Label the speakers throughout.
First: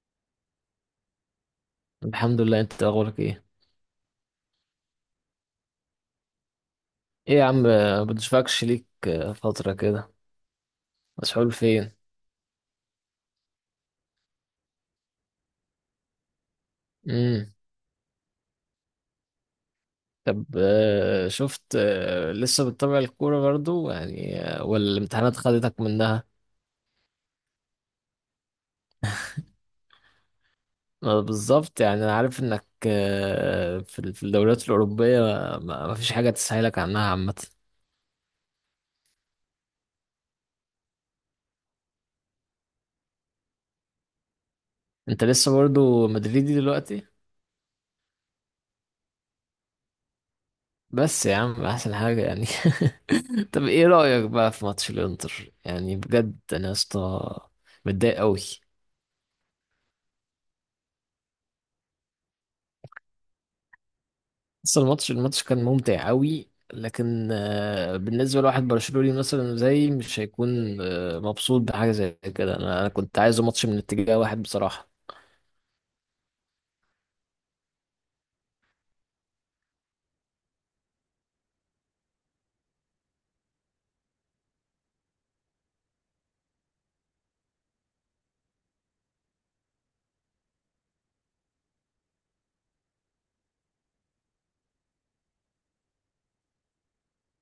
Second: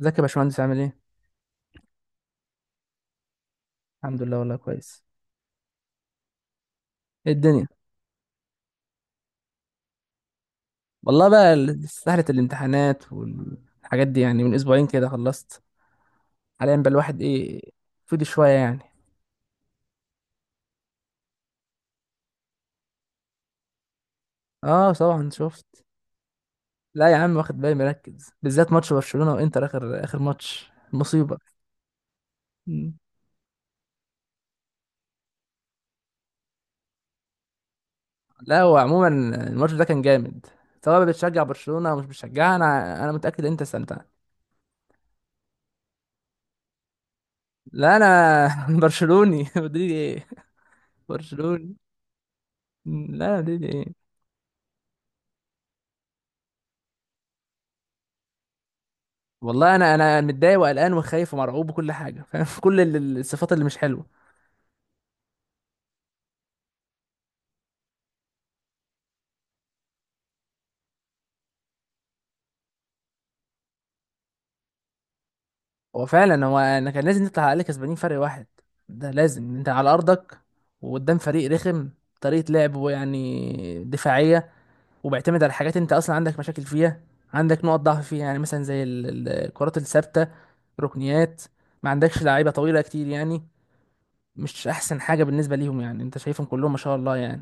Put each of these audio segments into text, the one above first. Speaker 1: ازيك يا باشمهندس عامل ايه؟
Speaker 2: الحمد لله. انت اخبارك ايه؟
Speaker 1: الحمد لله والله كويس. ايه
Speaker 2: ايه يا عم،
Speaker 1: الدنيا؟
Speaker 2: بتشفكش ليك فترة كده.
Speaker 1: والله
Speaker 2: مسحول
Speaker 1: بقى
Speaker 2: فين؟
Speaker 1: سهلة الامتحانات والحاجات دي، يعني من اسبوعين كده خلصت. حاليا بقى الواحد
Speaker 2: امم
Speaker 1: ايه، فضي شوية يعني.
Speaker 2: طب شفت. لسه بتتابع الكورة برضو يعني، ولا
Speaker 1: اه طبعا
Speaker 2: الامتحانات خدتك
Speaker 1: شفت.
Speaker 2: منها؟
Speaker 1: لا يا عم، واخد بالي، مركز بالذات ماتش برشلونة وانتر، اخر اخر ماتش
Speaker 2: ما
Speaker 1: مصيبة.
Speaker 2: بالظبط، يعني انا عارف انك
Speaker 1: مم.
Speaker 2: في في الدوريات الأوروبية ما ما فيش حاجة تسهلك عنها عامة.
Speaker 1: لا هو عموما الماتش ده كان جامد، سواء بتشجع برشلونة او مش بتشجعها انا متأكد انت استمتعت.
Speaker 2: انت لسه برضو مدريدي دلوقتي؟
Speaker 1: لا انا برشلوني مدريد ايه.
Speaker 2: بس يا عم
Speaker 1: برشلوني.
Speaker 2: احسن حاجة يعني
Speaker 1: لا مدريد
Speaker 2: طب
Speaker 1: ايه.
Speaker 2: ايه رأيك بقى في ماتش الانتر؟ يعني بجد انا يا اسطى متضايق قوي.
Speaker 1: والله انا متضايق وقلقان وخايف ومرعوب وكل حاجه، فاهم؟ كل الصفات اللي مش حلوه.
Speaker 2: بس الماتش كان ممتع قوي، لكن بالنسبة لواحد برشلوني مثلا زي، مش هيكون مبسوط بحاجة زي كده. أنا كنت عايزه ماتش من اتجاه واحد بصراحة.
Speaker 1: هو فعلا، هو انا كان لازم نطلع عليه كسبانين فرق واحد. ده لازم، انت على ارضك وقدام فريق رخم، طريقه لعبه يعني دفاعيه، وبيعتمد على حاجات انت اصلا عندك مشاكل فيها، عندك نقط ضعف فيها، يعني مثلا زي الكرات الثابته، ركنيات. ما عندكش لعيبه طويله كتير يعني، مش احسن حاجه بالنسبه ليهم. يعني انت شايفهم كلهم ما شاء الله يعني،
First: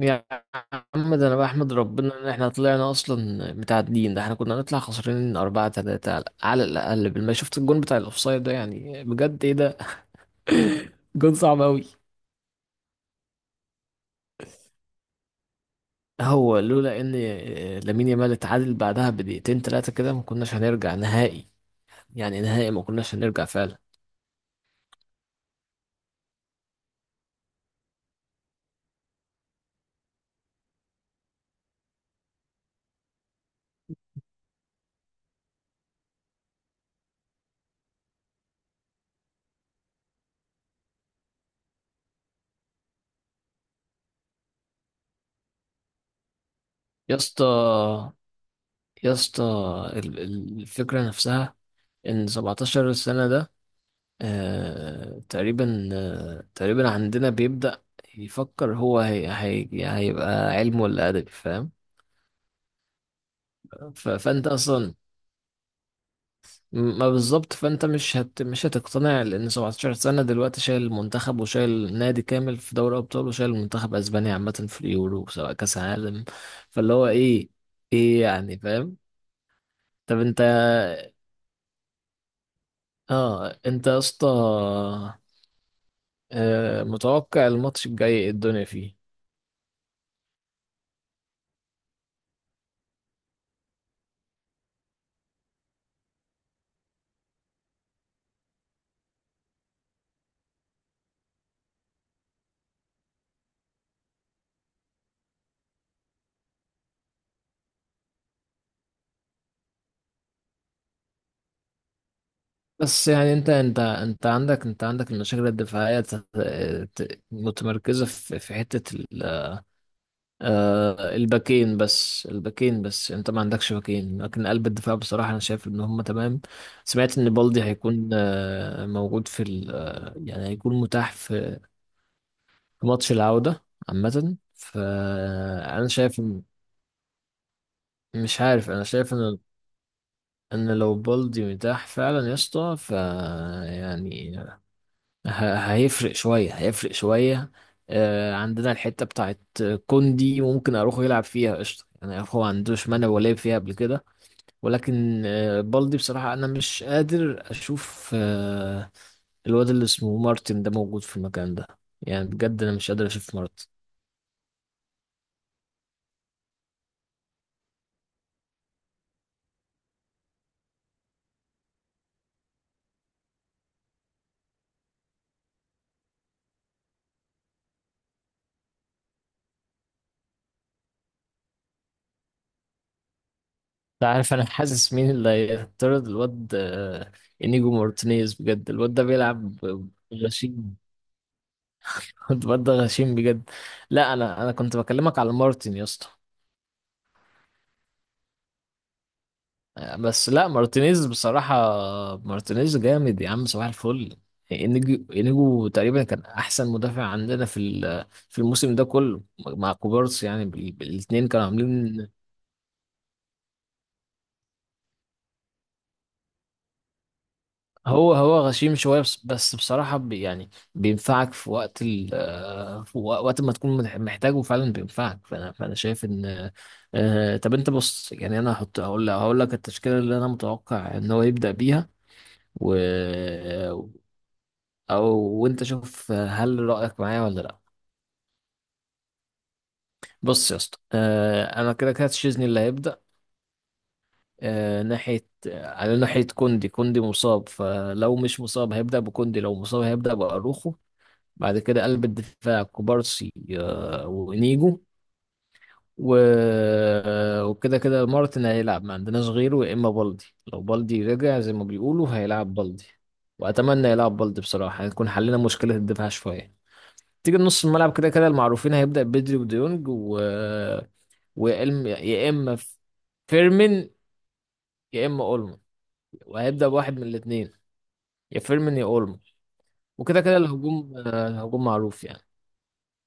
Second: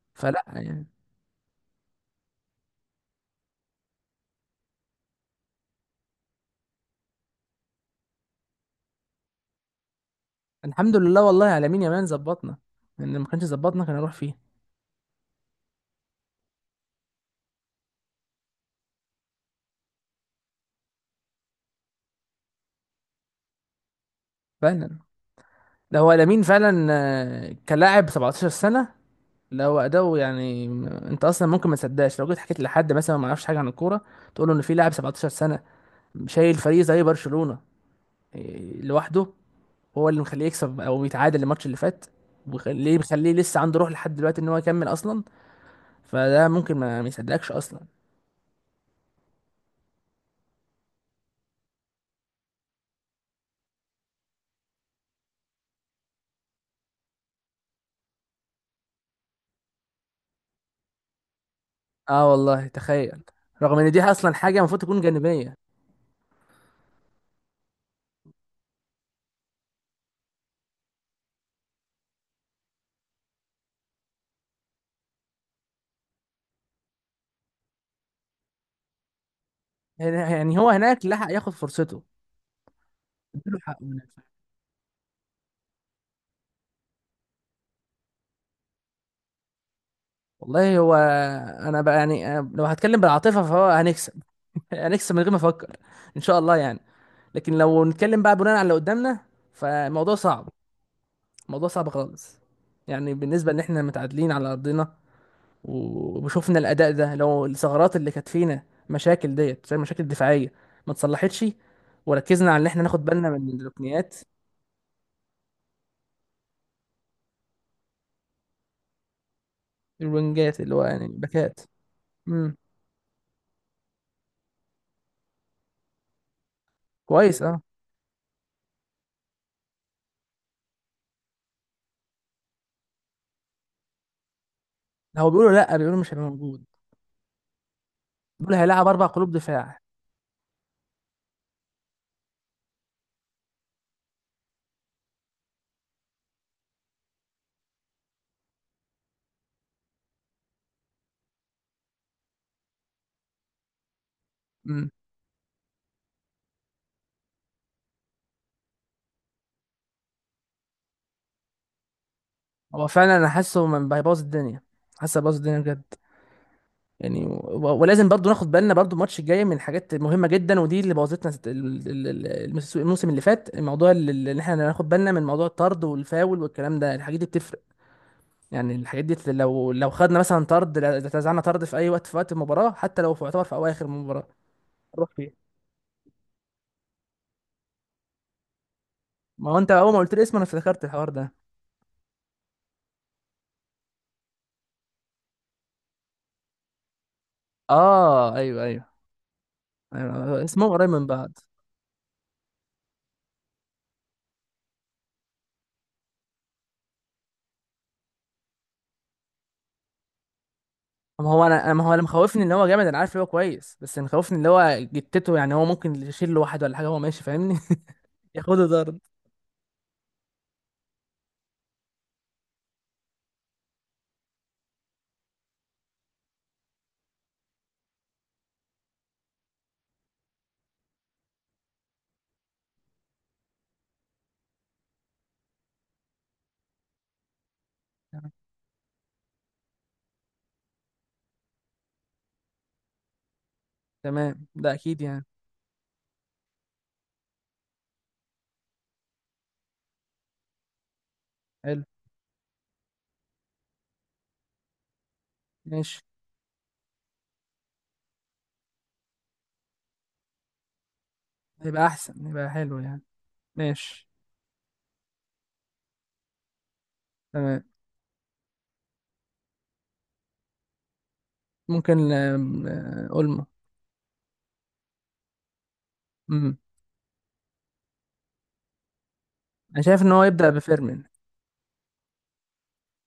Speaker 2: يا
Speaker 1: فلا يعني.
Speaker 2: عم، ده أنا بحمد ربنا إن إحنا طلعنا أصلا متعادلين، ده إحنا كنا نطلع خسرانين أربعة تلاتة على الأقل. بالما شفت الجون بتاع الأوفسايد ده، يعني بجد إيه ده؟
Speaker 1: الحمد لله،
Speaker 2: جون
Speaker 1: والله
Speaker 2: صعب
Speaker 1: على مين
Speaker 2: قوي.
Speaker 1: يا مان؟ ظبطنا، لان ما كانش ظبطنا كان هنروح فيه.
Speaker 2: هو لولا إن لامين يامال اتعادل بعدها بدقيقتين تلاتة كده، ما كناش هنرجع نهائي. يعني نهائي ما كناش هنرجع فعلا.
Speaker 1: فعلا، ده هو لامين فعلا. كلاعب 17 سنه. لا هو اداؤه يعني، انت اصلا ممكن ما تصدقش لو جيت حكيت لحد مثلا ما يعرفش حاجه عن الكوره، تقول له ان في لاعب 17 سنه شايل فريق زي برشلونه، لوحده، هو اللي مخليه يكسب او يتعادل الماتش اللي فات، وخليه مخليه لسه عنده روح لحد دلوقتي ان هو يكمل اصلا. فده ممكن ما
Speaker 2: يا اسطى
Speaker 1: يصدقكش اصلا.
Speaker 2: يا اسطى، الفكرة نفسها. إن 17 سنة ده، آه تقريبا، آه تقريبا عندنا بيبدأ يفكر هو. هي هي هيبقى علم ولا أدبي، فاهم؟
Speaker 1: اه والله تخيل، رغم ان دي اصلا
Speaker 2: فأنت
Speaker 1: حاجه المفروض
Speaker 2: أصلا
Speaker 1: تكون جانبيه.
Speaker 2: ما بالظبط. فأنت مش هتقتنع، لأن 17 سنة دلوقتي شايل المنتخب، وشايل نادي كامل في دوري أبطال، وشايل المنتخب أسبانيا عامة في اليورو سواء كأس عالم. فاللي هو إيه؟ إيه يعني، فاهم؟ طب أنت،
Speaker 1: يعني هو هناك لحق ياخد فرصته، اديله
Speaker 2: اه
Speaker 1: حقه
Speaker 2: انت يا
Speaker 1: هناك.
Speaker 2: اسطى متوقع الماتش الجاي إيه الدنيا فيه؟
Speaker 1: والله هو انا بقى يعني، أنا لو هتكلم بالعاطفه فهو هنكسب هنكسب من غير ما افكر، ان شاء الله يعني. لكن لو نتكلم بقى بناء على اللي قدامنا فالموضوع صعب، الموضوع صعب خالص. يعني بالنسبه ان احنا متعادلين على ارضنا، وشوفنا الاداء ده، لو الثغرات اللي كانت فينا، مشاكل ديت زي المشاكل الدفاعيه ما اتصلحتش، وركزنا على ان احنا ناخد
Speaker 2: بس
Speaker 1: بالنا
Speaker 2: يعني انت
Speaker 1: من
Speaker 2: انت
Speaker 1: الركنيات،
Speaker 2: انت عندك، عندك المشاكل الدفاعيه متمركزه في حته
Speaker 1: الوينجات اللي هو يعني الباكات.
Speaker 2: الباكين بس.
Speaker 1: امم،
Speaker 2: الباكين بس، انت ما عندكش باكين، لكن قلب الدفاع بصراحه انا شايف ان هم تمام. سمعت ان
Speaker 1: كويس اه.
Speaker 2: بالدي هيكون موجود في يعني هيكون متاح في ماتش العوده. عامه
Speaker 1: هو بيقولوا، لا
Speaker 2: فانا
Speaker 1: بيقولوا مش
Speaker 2: شايف
Speaker 1: هيبقى
Speaker 2: إن،
Speaker 1: موجود،
Speaker 2: مش
Speaker 1: بيقولوا
Speaker 2: عارف، انا
Speaker 1: هيلعب اربع
Speaker 2: شايف
Speaker 1: قلوب
Speaker 2: ان،
Speaker 1: دفاع.
Speaker 2: انا لو بالدي متاح فعلا يا اسطى ف، يعني هيفرق شويه. عندنا الحته بتاعت كوندي ممكن اروحه يلعب فيها قشطه، يعني اخو ما عندوش مانع، ولا لعب فيها قبل كده.
Speaker 1: امم.
Speaker 2: ولكن بالدي بصراحه، انا مش قادر اشوف الواد اللي اسمه مارتن ده موجود في المكان ده. يعني بجد انا
Speaker 1: هو
Speaker 2: مش قادر
Speaker 1: فعلا انا
Speaker 2: اشوف
Speaker 1: حاسه
Speaker 2: مارتن.
Speaker 1: من هيبوظ الدنيا، حاسه هيبوظ الدنيا بجد. يعني ولازم برضو ناخد بالنا برضو الماتش الجاي من حاجات مهمه جدا، ودي اللي بوظتنا الموسم اللي فات. الموضوع اللي احنا ناخد بالنا من موضوع الطرد والفاول والكلام ده، الحاجات دي بتفرق. يعني الحاجات دي لو خدنا مثلا طرد، لو اتزعلنا طرد في اي وقت، في وقت المباراه، حتى لو في يعتبر في اواخر
Speaker 2: انت
Speaker 1: المباراه
Speaker 2: عارف انا حاسس
Speaker 1: نروح
Speaker 2: مين اللي
Speaker 1: فيه.
Speaker 2: هيطرد الواد؟ انيجو مارتينيز. بجد الواد ده
Speaker 1: ما
Speaker 2: بيلعب
Speaker 1: هو انت اول ما قلت لي اسمه انا
Speaker 2: غشيم.
Speaker 1: افتكرت الحوار ده.
Speaker 2: كنت برضه غشيم بجد. لا انا انا كنت بكلمك على مارتن يا اسطى،
Speaker 1: اه ايوه ايوه.
Speaker 2: بس لا
Speaker 1: اسمهم قريب من
Speaker 2: مارتينيز
Speaker 1: بعض.
Speaker 2: بصراحة. مارتينيز جامد يا عم، صباح الفل. انيجو تقريبا كان احسن مدافع عندنا في في الموسم ده كله، مع كوبارس، يعني الاتنين
Speaker 1: ما هو
Speaker 2: كانوا
Speaker 1: انا، ما هو اللي
Speaker 2: عاملين.
Speaker 1: مخوفني ان هو جامد، انا عارف ان هو كويس، بس اللي مخوفني اللي هو جتته يعني، هو ممكن يشيل له واحد ولا حاجه، هو ماشي، فاهمني؟
Speaker 2: هو هو
Speaker 1: ياخده
Speaker 2: غشيم
Speaker 1: ضرب
Speaker 2: شوية، بس بصراحة بي يعني بينفعك في وقت ال في وقت ما تكون محتاجه فعلا، بينفعك. فأنا شايف إن، طب أنت بص، يعني أنا هحط، هقول لك التشكيلة اللي أنا متوقع إن هو يبدأ بيها. و أو وأنت شوف هل رأيك معايا ولا لأ.
Speaker 1: يعني.
Speaker 2: بص يا اسطى، أنا كده كده تشيزني اللي هيبدأ.
Speaker 1: تمام، ده اكيد يعني.
Speaker 2: ناحية على ناحية، كوندي مصاب، فلو مش مصاب هيبدأ بكوندي، لو مصاب هيبدأ بأروخو. بعد كده
Speaker 1: حلو.
Speaker 2: قلب الدفاع كوبارسي وانيجو.
Speaker 1: ماشي.
Speaker 2: و... وكده كده مارتن هيلعب، ما عندناش غيره، يا اما بالدي. لو بالدي رجع زي ما
Speaker 1: هيبقى
Speaker 2: بيقولوا،
Speaker 1: احسن، هيبقى
Speaker 2: هيلعب
Speaker 1: حلو
Speaker 2: بالدي.
Speaker 1: يعني.
Speaker 2: واتمنى
Speaker 1: ماشي.
Speaker 2: يلعب بالدي بصراحه، هنكون حلينا مشكله الدفاع شويه. تيجي
Speaker 1: تمام.
Speaker 2: نص الملعب كده كده المعروفين، هيبدا بدري وديونج
Speaker 1: ممكن
Speaker 2: يا اما
Speaker 1: آم، آه، اولمو.
Speaker 2: فيرمين، يا اما اولمو،
Speaker 1: امم.
Speaker 2: وهيبدا بواحد من الاثنين، يا فيرمين يا اولمو.
Speaker 1: انا شايف ان
Speaker 2: وكده
Speaker 1: هو
Speaker 2: كده
Speaker 1: يبدا
Speaker 2: الهجوم،
Speaker 1: بفيرمين،
Speaker 2: الهجوم معروف يعني.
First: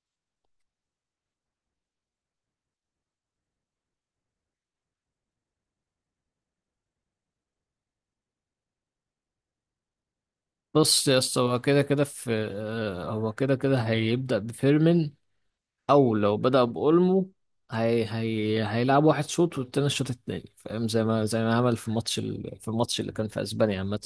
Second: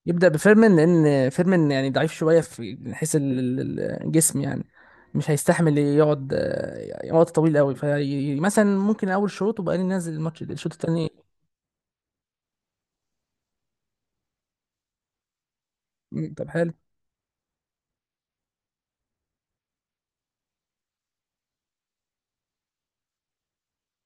Speaker 1: يبدأ بفيرمين، لأن فيرمين يعني ضعيف شوية في من حيث الجسم يعني، مش هيستحمل يقعد وقت طويل قوي، فمثلا ممكن أول شوط وبقى ننزل الماتش الشوط
Speaker 2: بص
Speaker 1: التاني.
Speaker 2: يا اسطى، هو كده كده في، هو كده كده هيبدأ بفيرمين، او
Speaker 1: مم،
Speaker 2: لو
Speaker 1: طب
Speaker 2: بدأ
Speaker 1: حلو.
Speaker 2: بأولمو هي هي هيلعب واحد شوط، والتاني الشوط التاني، فاهم؟ زي ما عمل في الماتش في الماتش اللي كان في اسبانيا عامة.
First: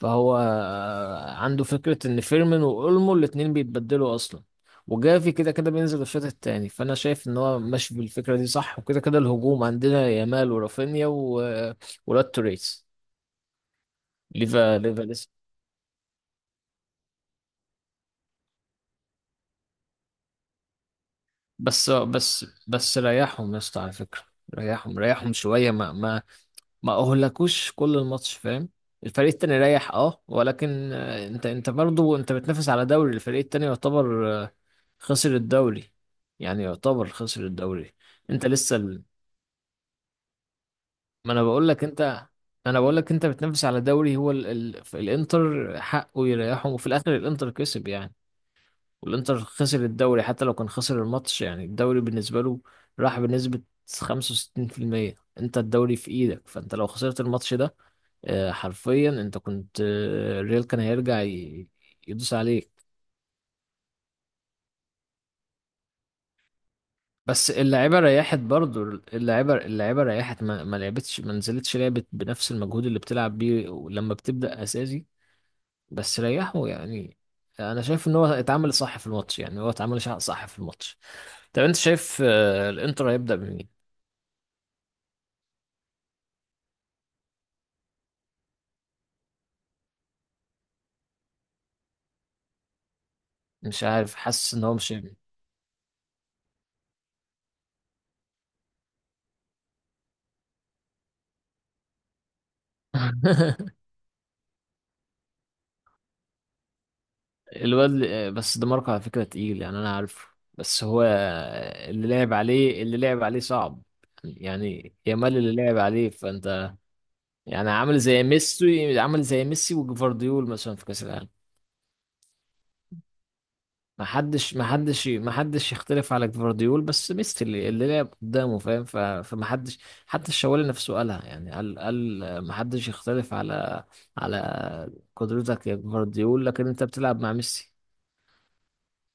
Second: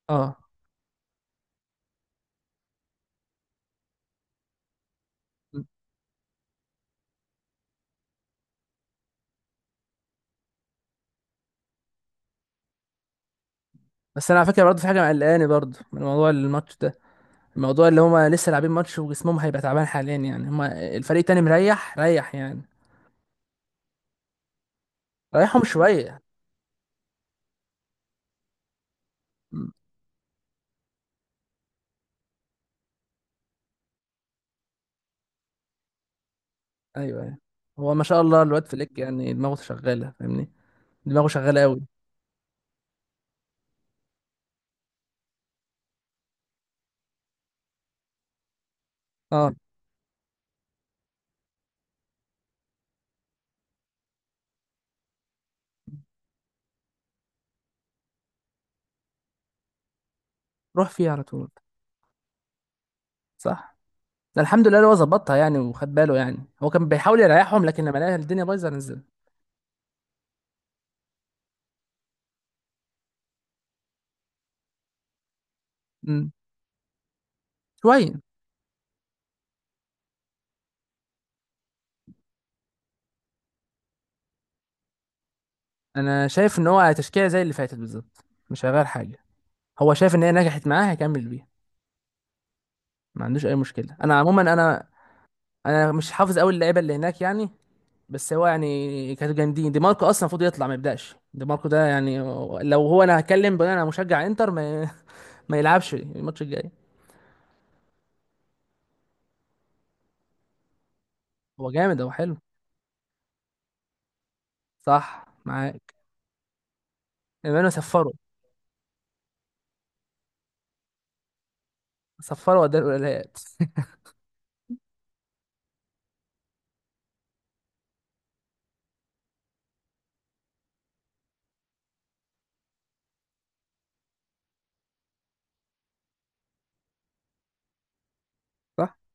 Speaker 2: فهو
Speaker 1: اه.
Speaker 2: عنده فكرة ان فيرمين وأولمو الاتنين بيتبدلوا اصلا. وجافي كده
Speaker 1: مم.
Speaker 2: كده بينزل الشوط التاني. فانا شايف ان هو ماشي بالفكرة دي صح. وكده كده الهجوم عندنا يامال ورافينيا ولاد توريس،
Speaker 1: بس أنا على فكرة برضه
Speaker 2: ليفا.
Speaker 1: في حاجة
Speaker 2: لسه،
Speaker 1: مقلقاني برضه من موضوع الماتش ده، الموضوع اللي هما لسه لاعبين ماتش وجسمهم هيبقى تعبان حاليا، يعني هما الفريق التاني
Speaker 2: بس
Speaker 1: مريح، ريح
Speaker 2: بس
Speaker 1: يعني.
Speaker 2: بس ريحهم يا اسطى على فكرة. ريحهم
Speaker 1: ريحهم
Speaker 2: شوية، ما
Speaker 1: شوية.
Speaker 2: ما اهلكوش كل الماتش، فاهم؟ الفريق التاني
Speaker 1: مم.
Speaker 2: ريح اه، ولكن انت برضو، انت بتنافس على دوري، الفريق التاني يعتبر خسر الدوري. يعني يعتبر
Speaker 1: أيوه أيوه.
Speaker 2: خسر
Speaker 1: هو
Speaker 2: الدوري.
Speaker 1: ما شاء الله
Speaker 2: انت
Speaker 1: الواد
Speaker 2: لسه
Speaker 1: فليك يعني دماغه شغالة، فاهمني؟ دماغه
Speaker 2: ما انا
Speaker 1: شغالة
Speaker 2: بقول
Speaker 1: قوي.
Speaker 2: لك انت، انا بقول لك انت بتنافس على دوري، هو الانتر حقه يريحهم، وفي الاخر الانتر كسب يعني. والانتر
Speaker 1: اه.
Speaker 2: خسر الدوري، حتى لو كان خسر الماتش، يعني الدوري بالنسبة له راح بنسبة 65%. انت الدوري في ايدك، فانت لو خسرت الماتش ده حرفيا انت كنت، الريال كان
Speaker 1: روح فيه
Speaker 2: هيرجع
Speaker 1: على طول.
Speaker 2: يدوس عليك.
Speaker 1: صح. ده الحمد لله اللي هو ظبطها يعني، وخد باله، يعني هو كان بيحاول
Speaker 2: بس
Speaker 1: يريحهم لكن لما
Speaker 2: اللعيبة
Speaker 1: لقى
Speaker 2: ريحت
Speaker 1: الدنيا بايظه
Speaker 2: برضو،
Speaker 1: نزل.
Speaker 2: اللعيبة ريحت، ما لعبتش، ما نزلتش، لعبت بنفس المجهود اللي بتلعب بيه لما بتبدأ أساسي، بس
Speaker 1: امم.
Speaker 2: ريحوا يعني. انا شايف ان
Speaker 1: شويه.
Speaker 2: هو اتعامل صح في الماتش، يعني هو اتعامل صح في الماتش. طب انت شايف الانتر هيبدأ بمين؟
Speaker 1: انا شايف ان هو تشكيله زي اللي فاتت بالظبط، مش هيغير حاجه، هو شايف ان هي نجحت معاه هيكمل بيها، ما عندوش اي
Speaker 2: مش
Speaker 1: مشكله.
Speaker 2: عارف،
Speaker 1: انا عموما
Speaker 2: حاسس ان هو
Speaker 1: انا
Speaker 2: مش ابني
Speaker 1: انا مش حافظ قوي اللعيبه اللي هناك يعني، بس هو يعني كانوا جامدين. دي ماركو اصلا المفروض يطلع، ما يبداش دي ماركو ده يعني. لو هو، انا هتكلم بناء انا مشجع انتر، ما, ما يلعبش الماتش الجاي.
Speaker 2: الواد بس ده ماركو على فكرة تقيل، يعني انا عارفه. بس هو،
Speaker 1: هو جامد،
Speaker 2: اللي
Speaker 1: هو
Speaker 2: لعب
Speaker 1: حلو.
Speaker 2: عليه اللي لعب عليه صعب. يعني
Speaker 1: صح
Speaker 2: يامال اللي لعب
Speaker 1: معاك.
Speaker 2: عليه، فانت
Speaker 1: امانو
Speaker 2: يعني عامل
Speaker 1: صفره.
Speaker 2: زي ميسي، عامل زي ميسي وجفارديول مثلا في كأس العالم.
Speaker 1: صفره وداه الولايات.
Speaker 2: ما حدش يختلف على جفارديول، بس ميسي اللي لعب قدامه، فاهم؟ فما حدش. حتى الشوالي نفسه قالها، يعني قال ما حدش يختلف على على قدرتك يا جفارديول، لكن انت بتلعب مع ميسي.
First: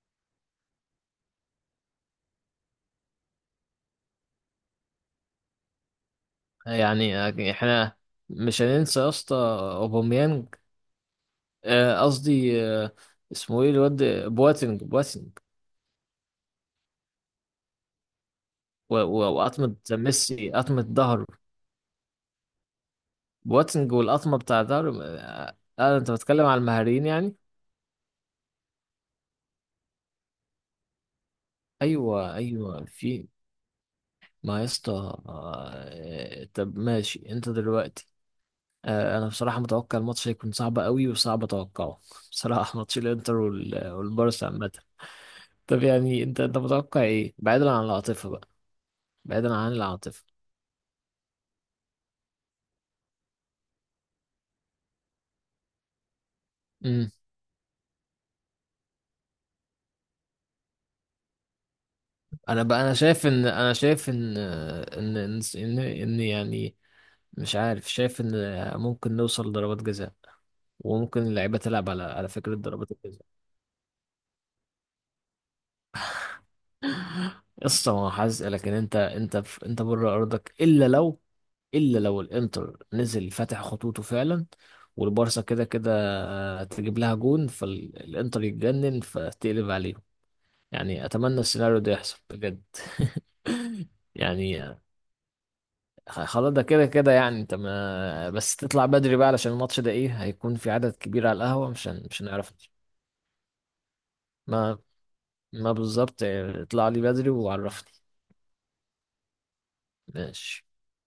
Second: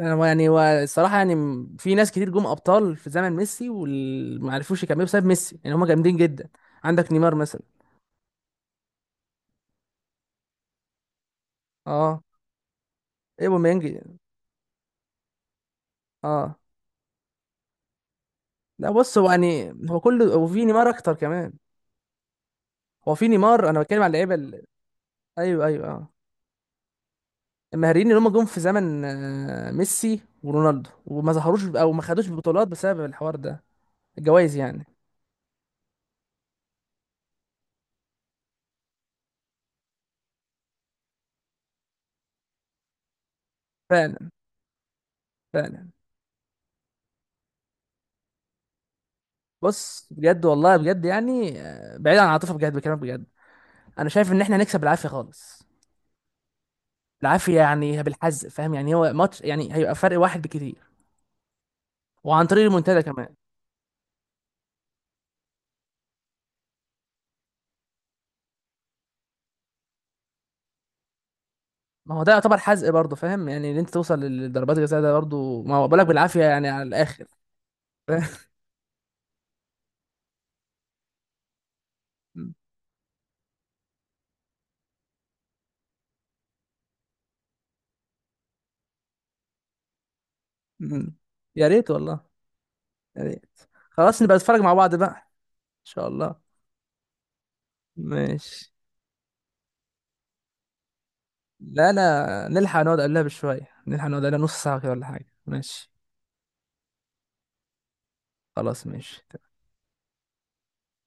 Speaker 1: انا يعني هو الصراحه يعني، في ناس كتير جم ابطال في زمن ميسي وما عرفوش يكملوا بسبب ميسي، يعني هم جامدين جدا.
Speaker 2: يعني
Speaker 1: عندك نيمار
Speaker 2: يعني
Speaker 1: مثلا.
Speaker 2: احنا مش هننسى يا اسطى اوباميانج،
Speaker 1: اه.
Speaker 2: قصدي
Speaker 1: ايه
Speaker 2: اسمه ايه
Speaker 1: بوميانج.
Speaker 2: الواد، بواتنج.
Speaker 1: اه. لا بص، هو يعني
Speaker 2: وقطمة
Speaker 1: هو كله،
Speaker 2: ميسي،
Speaker 1: وفي
Speaker 2: قطمة
Speaker 1: نيمار اكتر
Speaker 2: ظهره.
Speaker 1: كمان. هو في نيمار، انا
Speaker 2: بواتنج
Speaker 1: بتكلم على اللعيبه
Speaker 2: والقطمة بتاع ظهره، آه.
Speaker 1: ايوه ايوه اه.
Speaker 2: انت بتتكلم على المهاريين يعني.
Speaker 1: المهاريين اللي هم جم في زمن ميسي ورونالدو وما ظهروش او ما خدوش
Speaker 2: ايوه
Speaker 1: بطولات
Speaker 2: ايوه،
Speaker 1: بسبب
Speaker 2: في.
Speaker 1: الحوار ده، الجوائز
Speaker 2: ما يا
Speaker 1: يعني.
Speaker 2: اسطى، طب ماشي انت دلوقتي، انا بصراحة متوقع الماتش هيكون صعب قوي، وصعب اتوقعه بصراحة، ماتش الانتر
Speaker 1: فعلا.
Speaker 2: والبارسا عامة. طب
Speaker 1: فعلا.
Speaker 2: يعني انت متوقع ايه بعيدا عن العاطفة بقى؟ بعيدا عن
Speaker 1: بص
Speaker 2: العاطفة.
Speaker 1: بجد والله، بجد يعني بعيد عن العاطفه، بجد بكلامك بجد، انا شايف ان احنا هنكسب بالعافيه خالص،
Speaker 2: امم
Speaker 1: العافيه يعني بالحزق، فاهم؟ يعني هو ماتش يعني هيبقى فرق واحد بكتير، وعن
Speaker 2: انا
Speaker 1: طريق
Speaker 2: بقى، انا
Speaker 1: المنتدى
Speaker 2: شايف
Speaker 1: كمان.
Speaker 2: ان، إن يعني مش عارف، شايف ان ممكن نوصل لضربات جزاء، وممكن اللعيبه تلعب على
Speaker 1: ما هو
Speaker 2: على
Speaker 1: ده
Speaker 2: فكره
Speaker 1: يعتبر
Speaker 2: ضربات
Speaker 1: حزق برضه،
Speaker 2: الجزاء.
Speaker 1: فاهم يعني؟ ان انت توصل للضربات الجزاء ده برضه ما هو بالك بالعافيه يعني على الاخر.
Speaker 2: قصه ما
Speaker 1: فاهم؟
Speaker 2: حزق، لكن انت، انت في، انت بره ارضك، الا لو الانتر نزل فاتح خطوطه فعلا، والبارسا كده كده تجيب لها جون، فالانتر يتجنن فتقلب عليهم. يعني
Speaker 1: مم.
Speaker 2: اتمنى
Speaker 1: يا
Speaker 2: السيناريو
Speaker 1: ريت
Speaker 2: ده يحصل
Speaker 1: والله،
Speaker 2: بجد
Speaker 1: يا ريت. خلاص نبقى نتفرج مع
Speaker 2: يعني
Speaker 1: بعض بقى، ان شاء الله.
Speaker 2: خلاص ده كده كده، يعني انت ما بس
Speaker 1: ماشي.
Speaker 2: تطلع بدري بقى، علشان الماتش ده ايه، هيكون في عدد كبير على القهوة،
Speaker 1: لا
Speaker 2: مش
Speaker 1: لا،
Speaker 2: هنعرف.
Speaker 1: نلحق نقعد قبلها بشويه، نلحق نقعد قبلها نص
Speaker 2: ما
Speaker 1: ساعه كده ولا حاجه.
Speaker 2: ما
Speaker 1: ماشي.
Speaker 2: بالظبط، اطلع لي بدري وعرفني.
Speaker 1: خلاص ماشي.
Speaker 2: ماشي.